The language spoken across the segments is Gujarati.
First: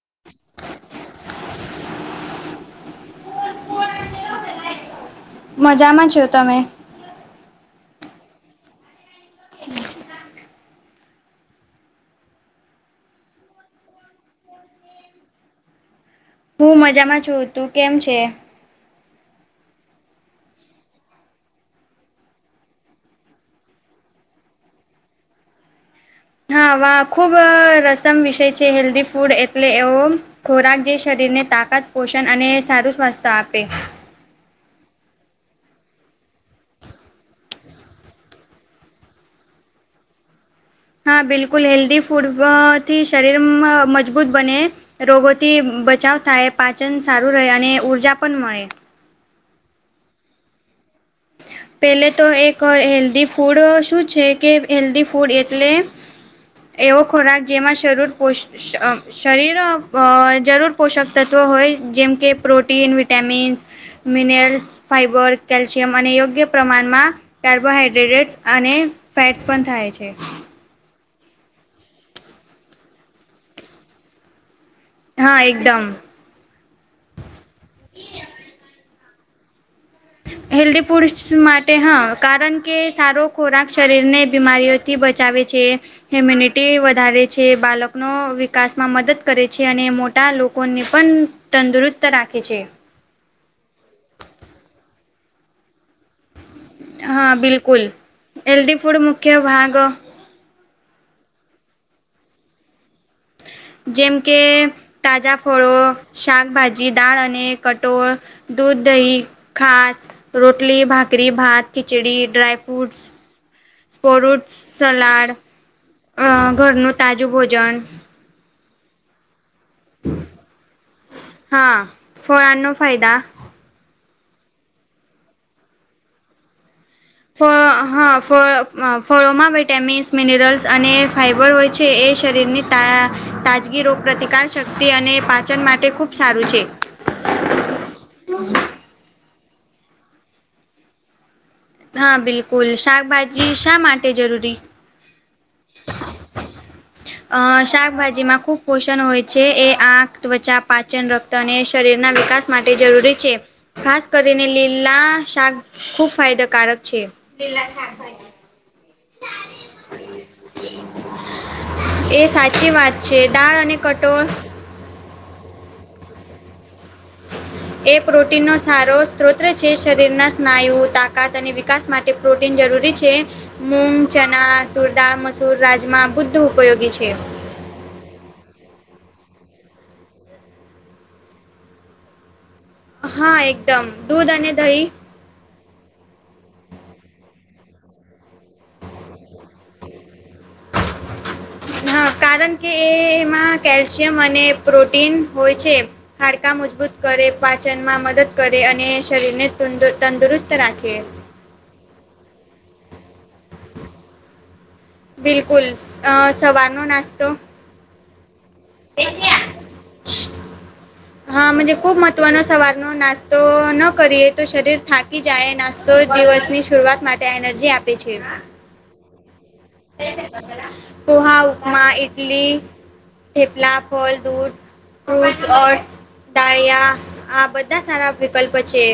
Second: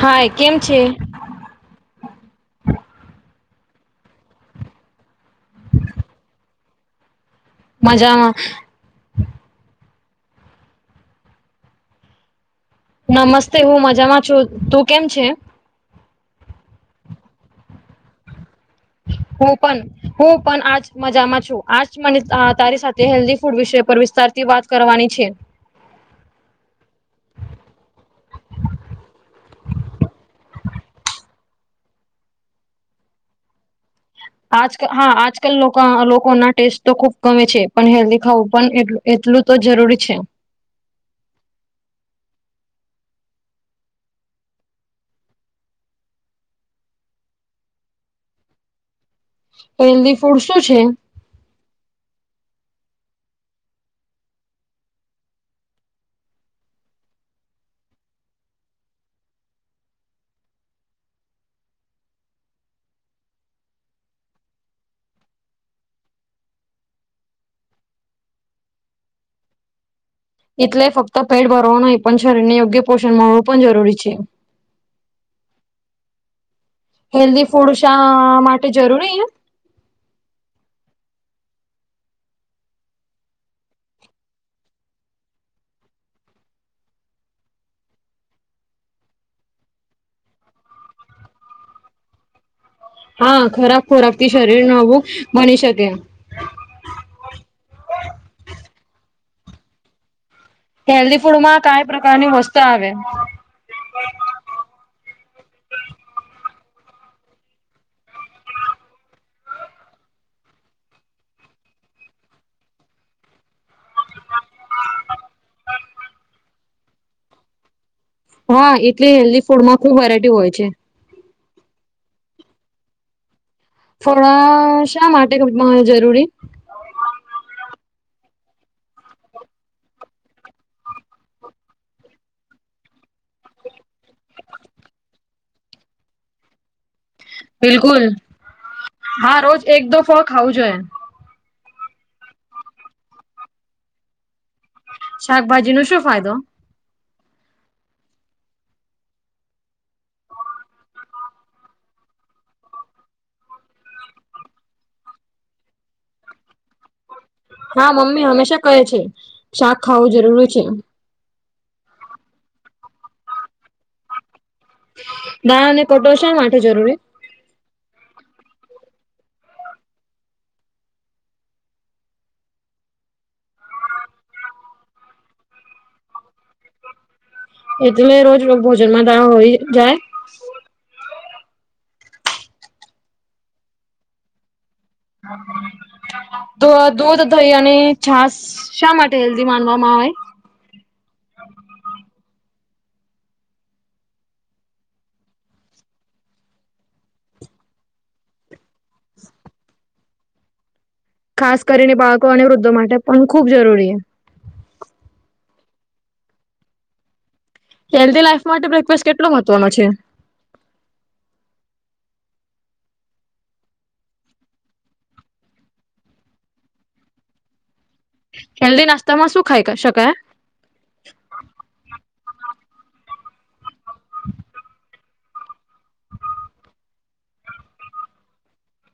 હાય કેમ છે. મજામાં છો તમે. મજામાં. નમસ્તે હું મજામાં છું તું કેમ છે? હું મજામાં છું તું કેમ છે? હું પન હું પણ આજ મજામાં છું આજ મને તારી સાથે હેલ્ધી ફૂડ વિષ પર વિસ્તાર થી વાત કરવાની છે. હા વા ખુબ રસમ વિષય છે હેલ્ધી ફૂડ એટલે એવો. ખોરાક જે શરીરને તાકાત પોષણ અને સારું સ્વાસ્થ આપે. આજક હા આજકાલ લોકોના ટેસ્ટ તો ખુબ ગમે છે પણ હેલ્ધી ખાવું પણ એટલ એટલું તો જરૂરી છે. હા બિલકુલ હેલ્ધી ફૂડ વથી શરીર મ મજબૂત બને. રોગોથી બચાવ થાય પાચન સારું રહે અને ઊર્જા પણ મળે. હેલ્ધી ફૂડ શું છે? પેલેતો એક હેલ્દી ફૂડ શું છે કે હેલ્ધી ફૂડ એટલે એવો ખોરાક જેમાં શરૂર પોસ અ શરીર અ જરૂર પોષક તત્ત્વો હોય જેમ કે protein vitamins. Minerals fibre calcium જે અને યોગ્ય પ્રમાણમાં કાર્બોહાઈડ્રેટ્સ અને ફેટ્સ પણ થાય છે. એટલે ફક્ત પેટ ભરવો નઈ પણ શરીર ને યોગ્ય પોષણ મળવું પણ જરૂરી છે. હા એકદમ. હેલ્ધી ફૂડ શાઆ માટે જરૂરી હેલ્ધી ફૂડ્સ માટે હા કારણ કે સારો ખોરાક શરીર ને બીમારીઓ થી બચાવે છે. હ્યુમ્યનિટી વધારે છે બાલકનો વિકાસમાં મદદ કરે છે અને મોટા લોકોને પણ તંદુરુસ્ત રાખે છે. હા ખરાબ ખોરાક થી શરીર નવું બની શકે. હા બિલકુલ હેલ્દી ફૂડ મુખ્ય ભાગ હેલ્ધી ફૂડમાં કાઈ પ્રકારની વસ્તુ આવે જેમ કે તાજા ફળો શાકભાજી દાળ અને કટોળ. દૂધ દહી ખાસ રોટલી ભાકરી ભાત ખિચડી ડ્રાય ફ્રૂટ્સ. ફોરુટ સલાડ અ ઘરનું તાજું ભોજન હા એટલે હેલ્ધી ફૂડમાં ખુબ વેરાયટી હોય છે. હા ફળાનો ફાયદા થોડા શા માટે જરૂરી ફળ હા ફળ ફળોમાં વિટામિન્સ મિનરલ્સ અને ફાઈબર હોય છે એ શરીરની તા તાજગી રોગપ્રતિકાર શક્તિ અને પાચન માટે ખૂબ સારું છે. બિલકુલ હા રોજ એક દો ફળ ખાવું જોઈએ. હા બિલકુલ શાકભાજી શા માટે જરૂરી શાકભાજીનો શું ફાયદો? અ શાકભાજીમાં ખુબ પોષણ હોય છે એ આંખ ત્વચા પાચનર તને શરીરના વિકાસ માટે જરૂરી છે. ખાસ કરીને લીલા શાક ખૂબ ફાયદાકારક છે. માં મમ્મી હંમેશા કહે છે શાક ખાવું જરૂરી છે. એ સાચી વાત છે દાળ અને કઠોળ દાળ અને કઠોળ શા માટે જરૂરી. એ પ્રોટીનનો સારો સ્ત્રોત છે શરીરના સ્નાયુ તાકાત અને વિકાસ માટ તે પ્રોટીન જરૂરી છે. મૂગ ચણા તુરદા મસૂર રાજમા બુદ્ધ ઉપયોગી છે. એટલે રોજ [unintelligible] ભોજન માં દાળ હોય જાય. હા એકદમ દૂધ અને દહી [unintelligible] તો દૂધ દહી અને છાસ શા માટે હેલ્ધી માનવામાં આવે. [inaudible] હા કારણ એ એમાં કેલ્શિયમ અને પ્રોટીન હોય છે. હાડકા મજબૂત કરે પાચનમાં મદદ કરે અને શરીરને તંદુ તંદુરસ્ત રાખે. ખાસ કરીને બાળકો અને વૃદ્ધો માટે પણ ખુબ જરૂરી બિલકુલ આ સવારનો નાસ્તો હેલ્ધી લાઈફ માટે બ્રેકફાસ્ટ કેટલો મહત્વનો છે. હા મજે ખૂબ મહત્વનો સવારનો નાસ્તો ન કરીએ તો શરીર થાક થાકી જાય નાસ્તો દિવસની શરૂઆત માટે એનર્જી આપે છે. હેલ્દી નાસ્તા માં શું ખાઈ શકાય. પોહા ઉપમા ઇટલી થેપલા ફળ દૂધ ફ્રુટ દાળિયા આ બધા સારા વિકલ્પ છે.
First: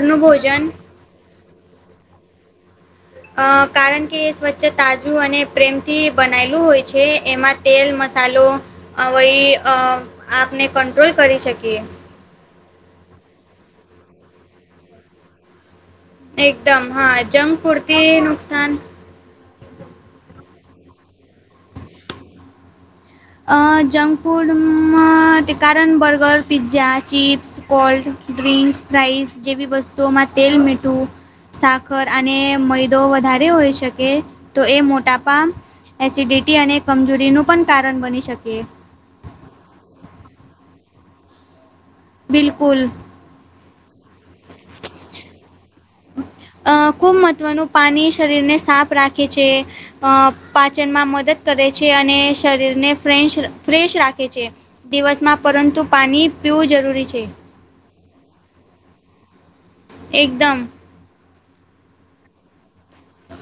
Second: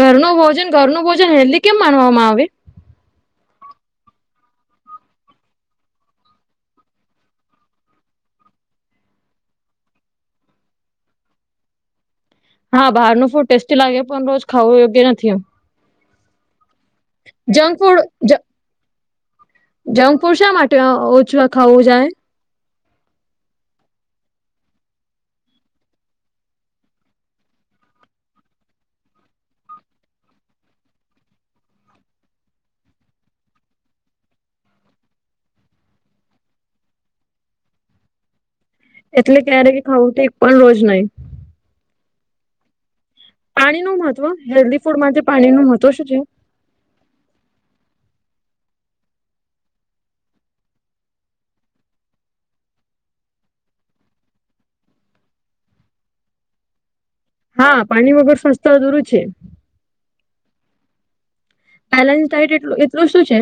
ઘરનું ભોજન ઘરનું ભોજન હેલ્ધી કેમ માનવામાં આવે. આ કારણ કે એ સ્વચ્છ તાજું અને પ્રેમથી બનાયલું હોય છે એમાં તેલ મસાલો આવય આપને કંટ્રોલ કરી શકીએ. હા બહારનું ફૂડ ટેસ્ટી લાગે પણ રોજ ખાવું યોગ્ય નથી એમ. એકદમ હા જંક ફૂડ તી નુકસાન જંક ફૂડ સા માટે ઓછવા ખાવું જાય. આ જંક ફૂડમાં કારણ બર્ગર પિઝ્ઝા ચિપ્સ સ્કોલ્ટ ડ્રિંક રાઇસ જેવી વસ્તુઓમાં તેલ મીઠું સાખર અને મૈદો વધારે હોય શકે તો એ મોટાપ એસિડિટી અને કમજોરીનું પણ કારણ બની શકે. એટલે ક્યારે ખાવું તે પણ રોજ નહી. બિલકુલ. પાણી નું મહત્વ હેલ્ધી ફૂડમાં પાણી નું મહત્વ શું છે. આ ખૂબ મહત્ત્વનું પાણી શરીરને સાફ રાખે છે. આ પાચનમાં મદદ કરે છે અને શરીરને ફેશ ફ્રેશ રાખે છે. દિવસમાં પરંતુ પાણી પીવું જરૂરી છે. હા પાણી વગર સ્વસ્થતા અધુરુ છે. એકદમ. બેલેન્સ ડાયટ એટ એટલું શું છે.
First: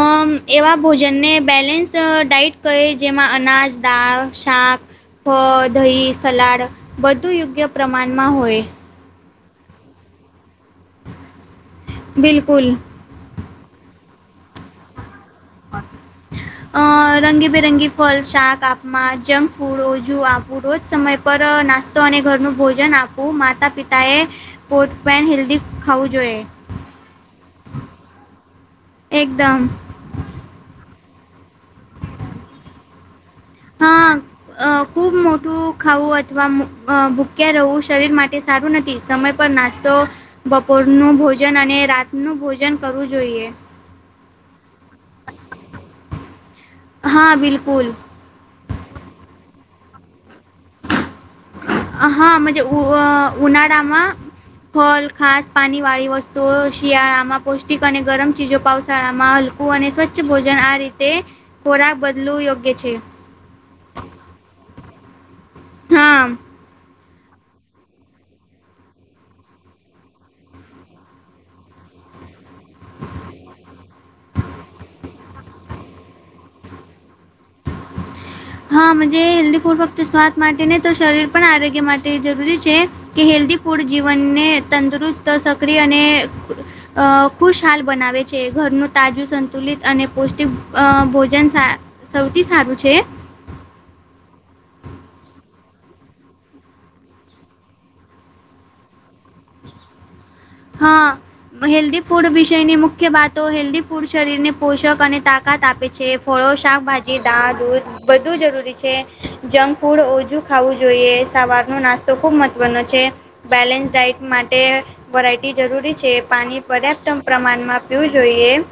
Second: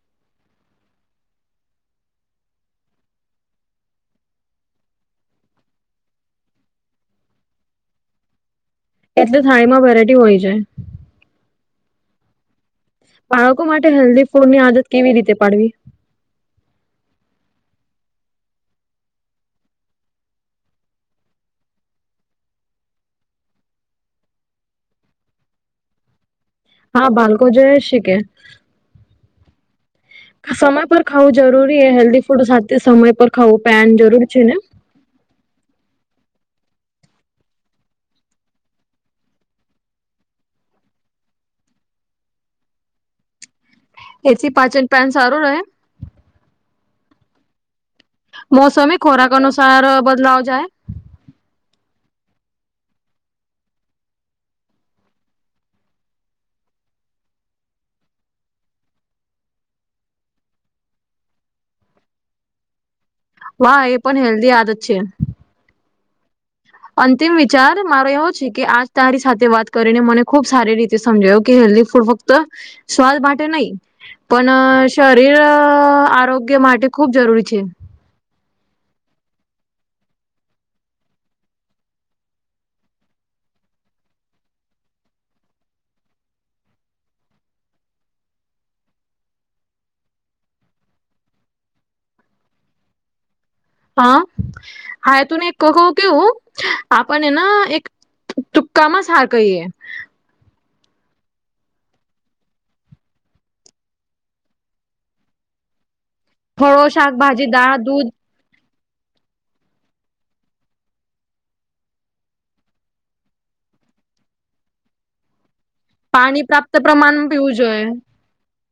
આ એવા ભોજનને બેલેન્સ ડઇટ કહે જેમાં અનાજ દાળ શાક ફળ દહીં સલાડ બધું યોગ્ય પ્રમાણમાં હોય. એટલે થાળીમાં વેરાયટી હોય છે. બિલકુલ. બાળકો માટે હેલ્ધી ફૂડની આદત કેવી રીતે પાડવી અ રંગીબેરંગી ફળ શાક આપમા જંક ફૂડ રજું આપવું રોજ સમય પર નાસ્તો અને ઘરનું ભોજન આપવું માતા પિતાએ પોટ પેન હેલ્ધી ખાવું જોઈએ. હા બાળકો જોઈ એ શી કે. એકદમ. સમય પર ખાવું જરૂરી હેલ્ધી ફૂડ સાથે સમય પર ખાવું પેન હા જરૂર છે ને ખૂબ મોટું ખાવું અથવા ભૂક્યા રહેવું શરીર માટે સારું નથી સમય- પર નાસ્તો બપોરનું ભોજન અને રાતનું ભોજન કરવું જોઈએ- એસી પાચન પેન સારું રહે? હા બિલકુલ! મોસમી ખોરાક અનુસાર બદલાવ જાય. હા! મા ઝે ઉનાળામાં ફલ ખાસ પાણીવાળી વસ્તુઓ. શિયાળામાં પૌષ્ટિક અને ગરમ ચીજો. પાાવશાળામાં હલ. - અને સ્વચ્છ ભોજન આ રીતે થોડાક બદલું યોગ્ય છે. વાહ! એ પણ હેલ્ધી આદત છે. હા! અંતિમ વિચાર, મારો એવો છે કે આજ તારી સાથે વાત કરીને મને ખુબ સારી રીતે સમજાયો કે હેલ્ધ ફૂડ ફત. તો સ્વાદ માટે નહી, પણ શરત- શરીર આરોગ્ય માટે, ખૂબ જરૂરી છે. હા હેલ્ધી ફૂડ ફક્ત સ્વાદ માટે નહીં તો, શરીર પણ આરોગ્ય માટે જરૂરી છે. કે હેલ્ધી ફૂડ જીવનને તંદુરસ્ત સક્રિય અને. અ ખુશ હાલ બનાવે છે. ઘરનું તાજું સંતુલિત અને પૌષ્ટિક અ ભોજન. સૌથી સારું છે. હા હા! એત એક કેવું આપણના એક. ચુક્કામાંસ હાર કઈ? હા! હેલ્ધી ફૂડ વિષયની મુખ્ય વાતો, હેલ્ધી ફૂડ શરીરને પોષક અને તાકાત આપે છે. ફળો, શાકભાજી, દાળ, દૂધ. વધુ જરૂરી છે. જંક ફૂડ ઓછું ખાવું જોઈએ. સવારનો નાસ્તો ખૂબ મહત્ત્વનો છે. બેલેન્સ ડાયટ માટે વરાયટી જરૂરી છે. પાણી પ્રાપ્ત પર્યાપ્ત પીવું પ્રમાણમાં જોઈએ પીવું.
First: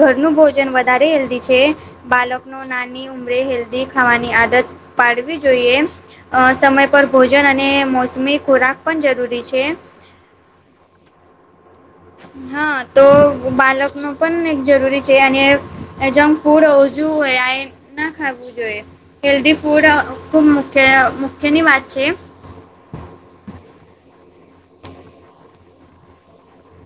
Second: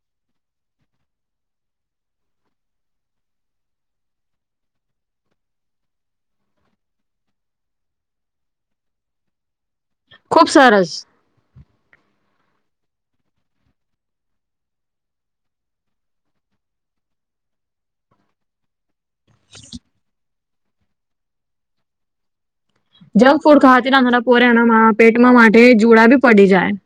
ઘરનું ભોજન વધારે હેલ્ધ છે. બાલક ન નાની. ઉમરે હેલ્ધી ખાવાની આદત પાડવી જોઈએ. સમય પર ભોજન અને મોસમી ખોરાક પણ જરૂરી છે. ખૂબસરસ. હા તો બાલક ન પણ એક જરૂરી છે. અને એજમ ફૂડ ઓજું હોય. આ ના ખું જોઈએ. હેલ્ધી ફૂડ ખૂબ મુખ્ય મુખ્યની વાત છે. જંક ફૂડ ખાતી ના થડા પોરેના પેટમાં માટે જોુડા બી પડી જાય.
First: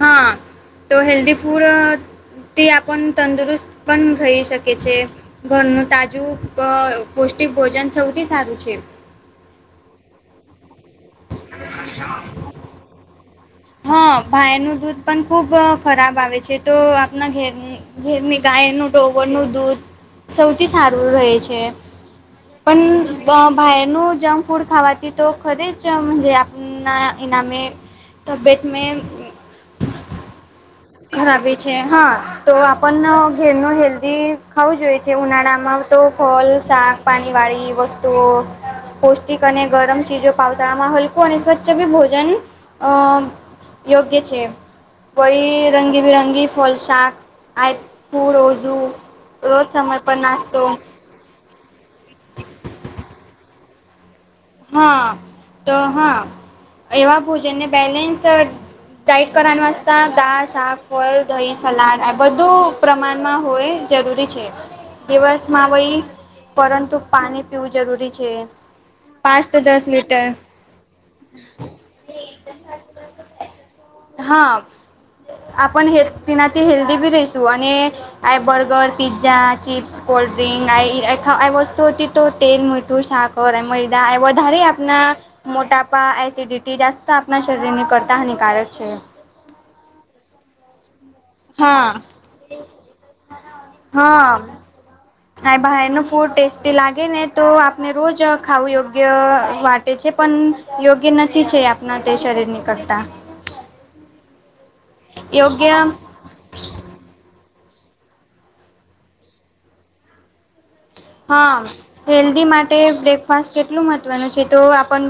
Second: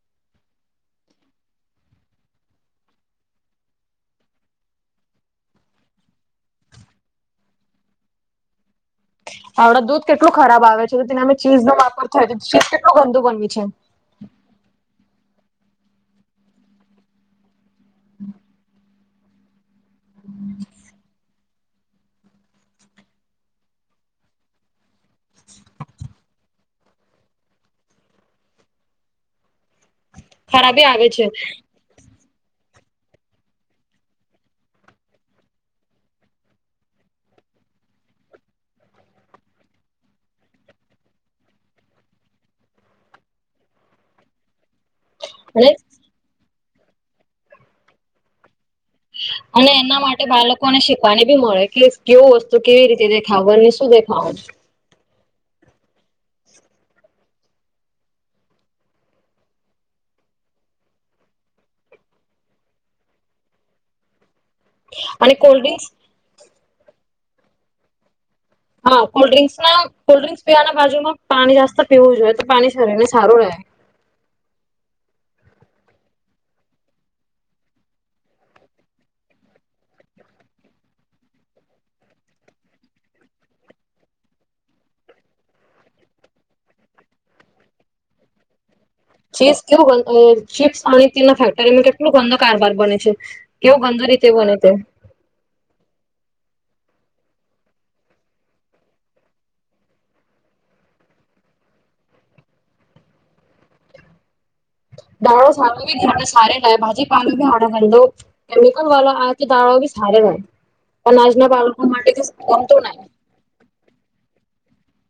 હા તો હેલ્ધી ફૂડથી આપણ તંદુરસ્ત પણ રહી શકે છે. ઘરનું તાજું પૌષ્ટિક ભોજન સૌથી સારું છે. હણા દૂધ કેટલું ખરાબ આવે છે. તો તેને અમે ચીઝ નો વાપરતા ચીજ કેટલું ગંદુ બનવી છે. હં ભાયનું દૂધ પણ ખૂબ ખરાબ આવે છે. તો આપણા ઘર. ઘરની ગાયનું ટોવરનું દૂધ સૌથી સારું રહે છે. પણ ભાઈનો જંક ફૂડ ખાવાથી તો ખરે જજ. ના એનામે તબિયત મે- ખરાબી આવે છે. ખરાબી હા. તો આપણ ઘેરનું હેલ્ધી ખાવું જોઈએ છે. ઉનાળામાં તો ફલ, શાક પાણી વાળી વસ્તુઓ પૌષ્ટિક અને ગરમ ચીજો પાાવશળામાં, હલકોું અને સ્વચ્છ બી ભોજન અ. યોગ્ય છે. બઈ અને રંગીબિરંગી ફલ, શાક આપું રોઝું. અને એના માટે બાળકોને શ. પાની બી મળે. કે કેવું વસ્તુ કેવી રીતે દેખાવ ને શું દેખાવુ? હા તો હા એવા ભોજનને બેલેન્સ ડાઇટ કરવા વાસતા દાળ, શાક, ફળ, દહીં, સલાડ આ બધું પ્રમાણમાં હોય જરૂરી છે. અને દિવસમાં કોલ્ડ્રિંક્સ વહી પરંતુ પાણી પીવું જરૂરી છે. હા કોલ્ડ પાંચ ડ્રિંસ તો ના દસ લીટર કોલ્ડ્ર્રીંક્સ પીવાના બાજુ માં પાણી જાસ્ત પીવું જોઈએ તો પાણીને સારું રહે. હા આપ હે તેનાથી હેલ્ધી ભી રહીશું અને આ burger, pizza, chips cold drink આ વસ્તુ તી તો તેલ, મીઠું, સાકર વધારે આપના મોટાપા એસિડિટી જાસ્ત આપણા શરીરની કરતાં હાનિકારક છે. ચિપ્સ કેવું બન [unintelligible] ચીપ્સ ફેક્ટરીમાં હા. કેટલું ગંદો કારબાર બને છે કેવું ગંદ રીતે હા. બને છે. આ બહારનું ફૂડ ટેસ્ટી લાગે ને તો આપને રોજ ખાવું યોગ્ય વાટે છે પણ યોગ્ય નથી છે આપણા તે શરીર ની કરતા. દાળો સારો યોગ્ય [unintelligible] ભાજી પાણી ઓડર કરી દો કેમિકલ વાલો [unintelligible] સારો હોય. અનાજના બાળકો માટે કશું ગમ તો નહી. શ્વાસ કેટલું મહત્ત્વનું છે તો આપણ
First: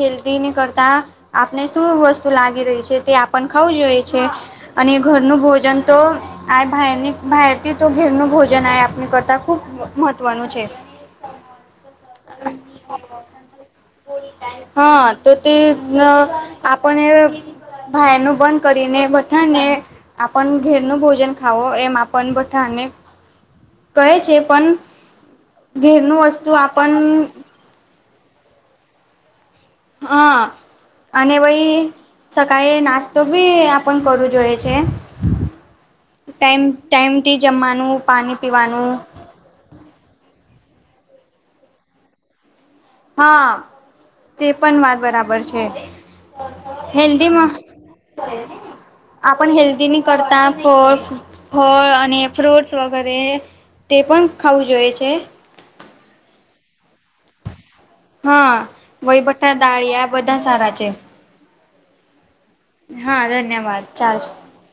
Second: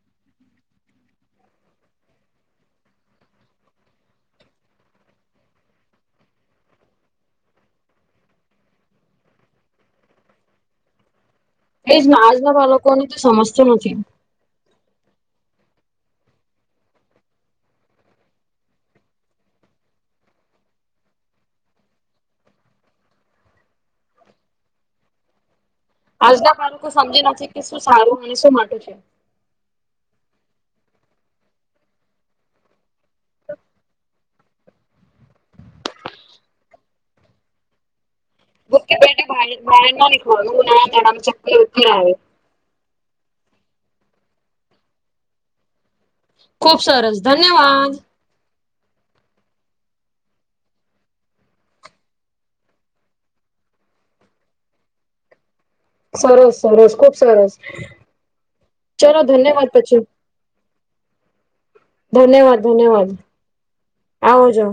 હેલ્ધીને કરતાં આપને શું વસ્તુ લાગી રહી છે તે આપન ખાવું જોઈ છે. અને ઘરનું ભોજન તો આ ભરની ભરથી તો ઘેરનું ભોજન આપણી કરતા ખૂબ મહત્વનું છે. એજ આજના બાળકોને તો સમજતો નથી. હા તો તે આપણને બહારનું બંધ કરીને બધા ને આપણ ઘેરનું ભોજન ખાવો એમ આપણ બધાને કહે છે પણ ઘેરનું આજના વસ્તુ બાળકો સમજે આપણ ના કે શું સારું અને શું માથું છે. હા. અને વહી સકાળ નાસ્તો બી આપણ કરવો જોઈએ છે. ટાઈમ ટાઈમથી જમવાનું પાણી પીવાનું [unintelligible] હા તે પણ માર બરાબર છે ખુબ સરસ હેલ્ધી માં [inaudible] ધન્યવાદ આપણ હેલ્દીની કરતા ફ ફળ અને ફ્રૂટ્સ વગેરે તે પણ ખાવું જોઈએ છે. સરસ સરસ ખુબ સરસ. હા ચલો વહીભઠા ધન્યવાદ પછી દાળીયા બધા સારા છે. ધન્યવાદ ધન્યવાદ હા ધન્યવાદ ચાલસે. આવજો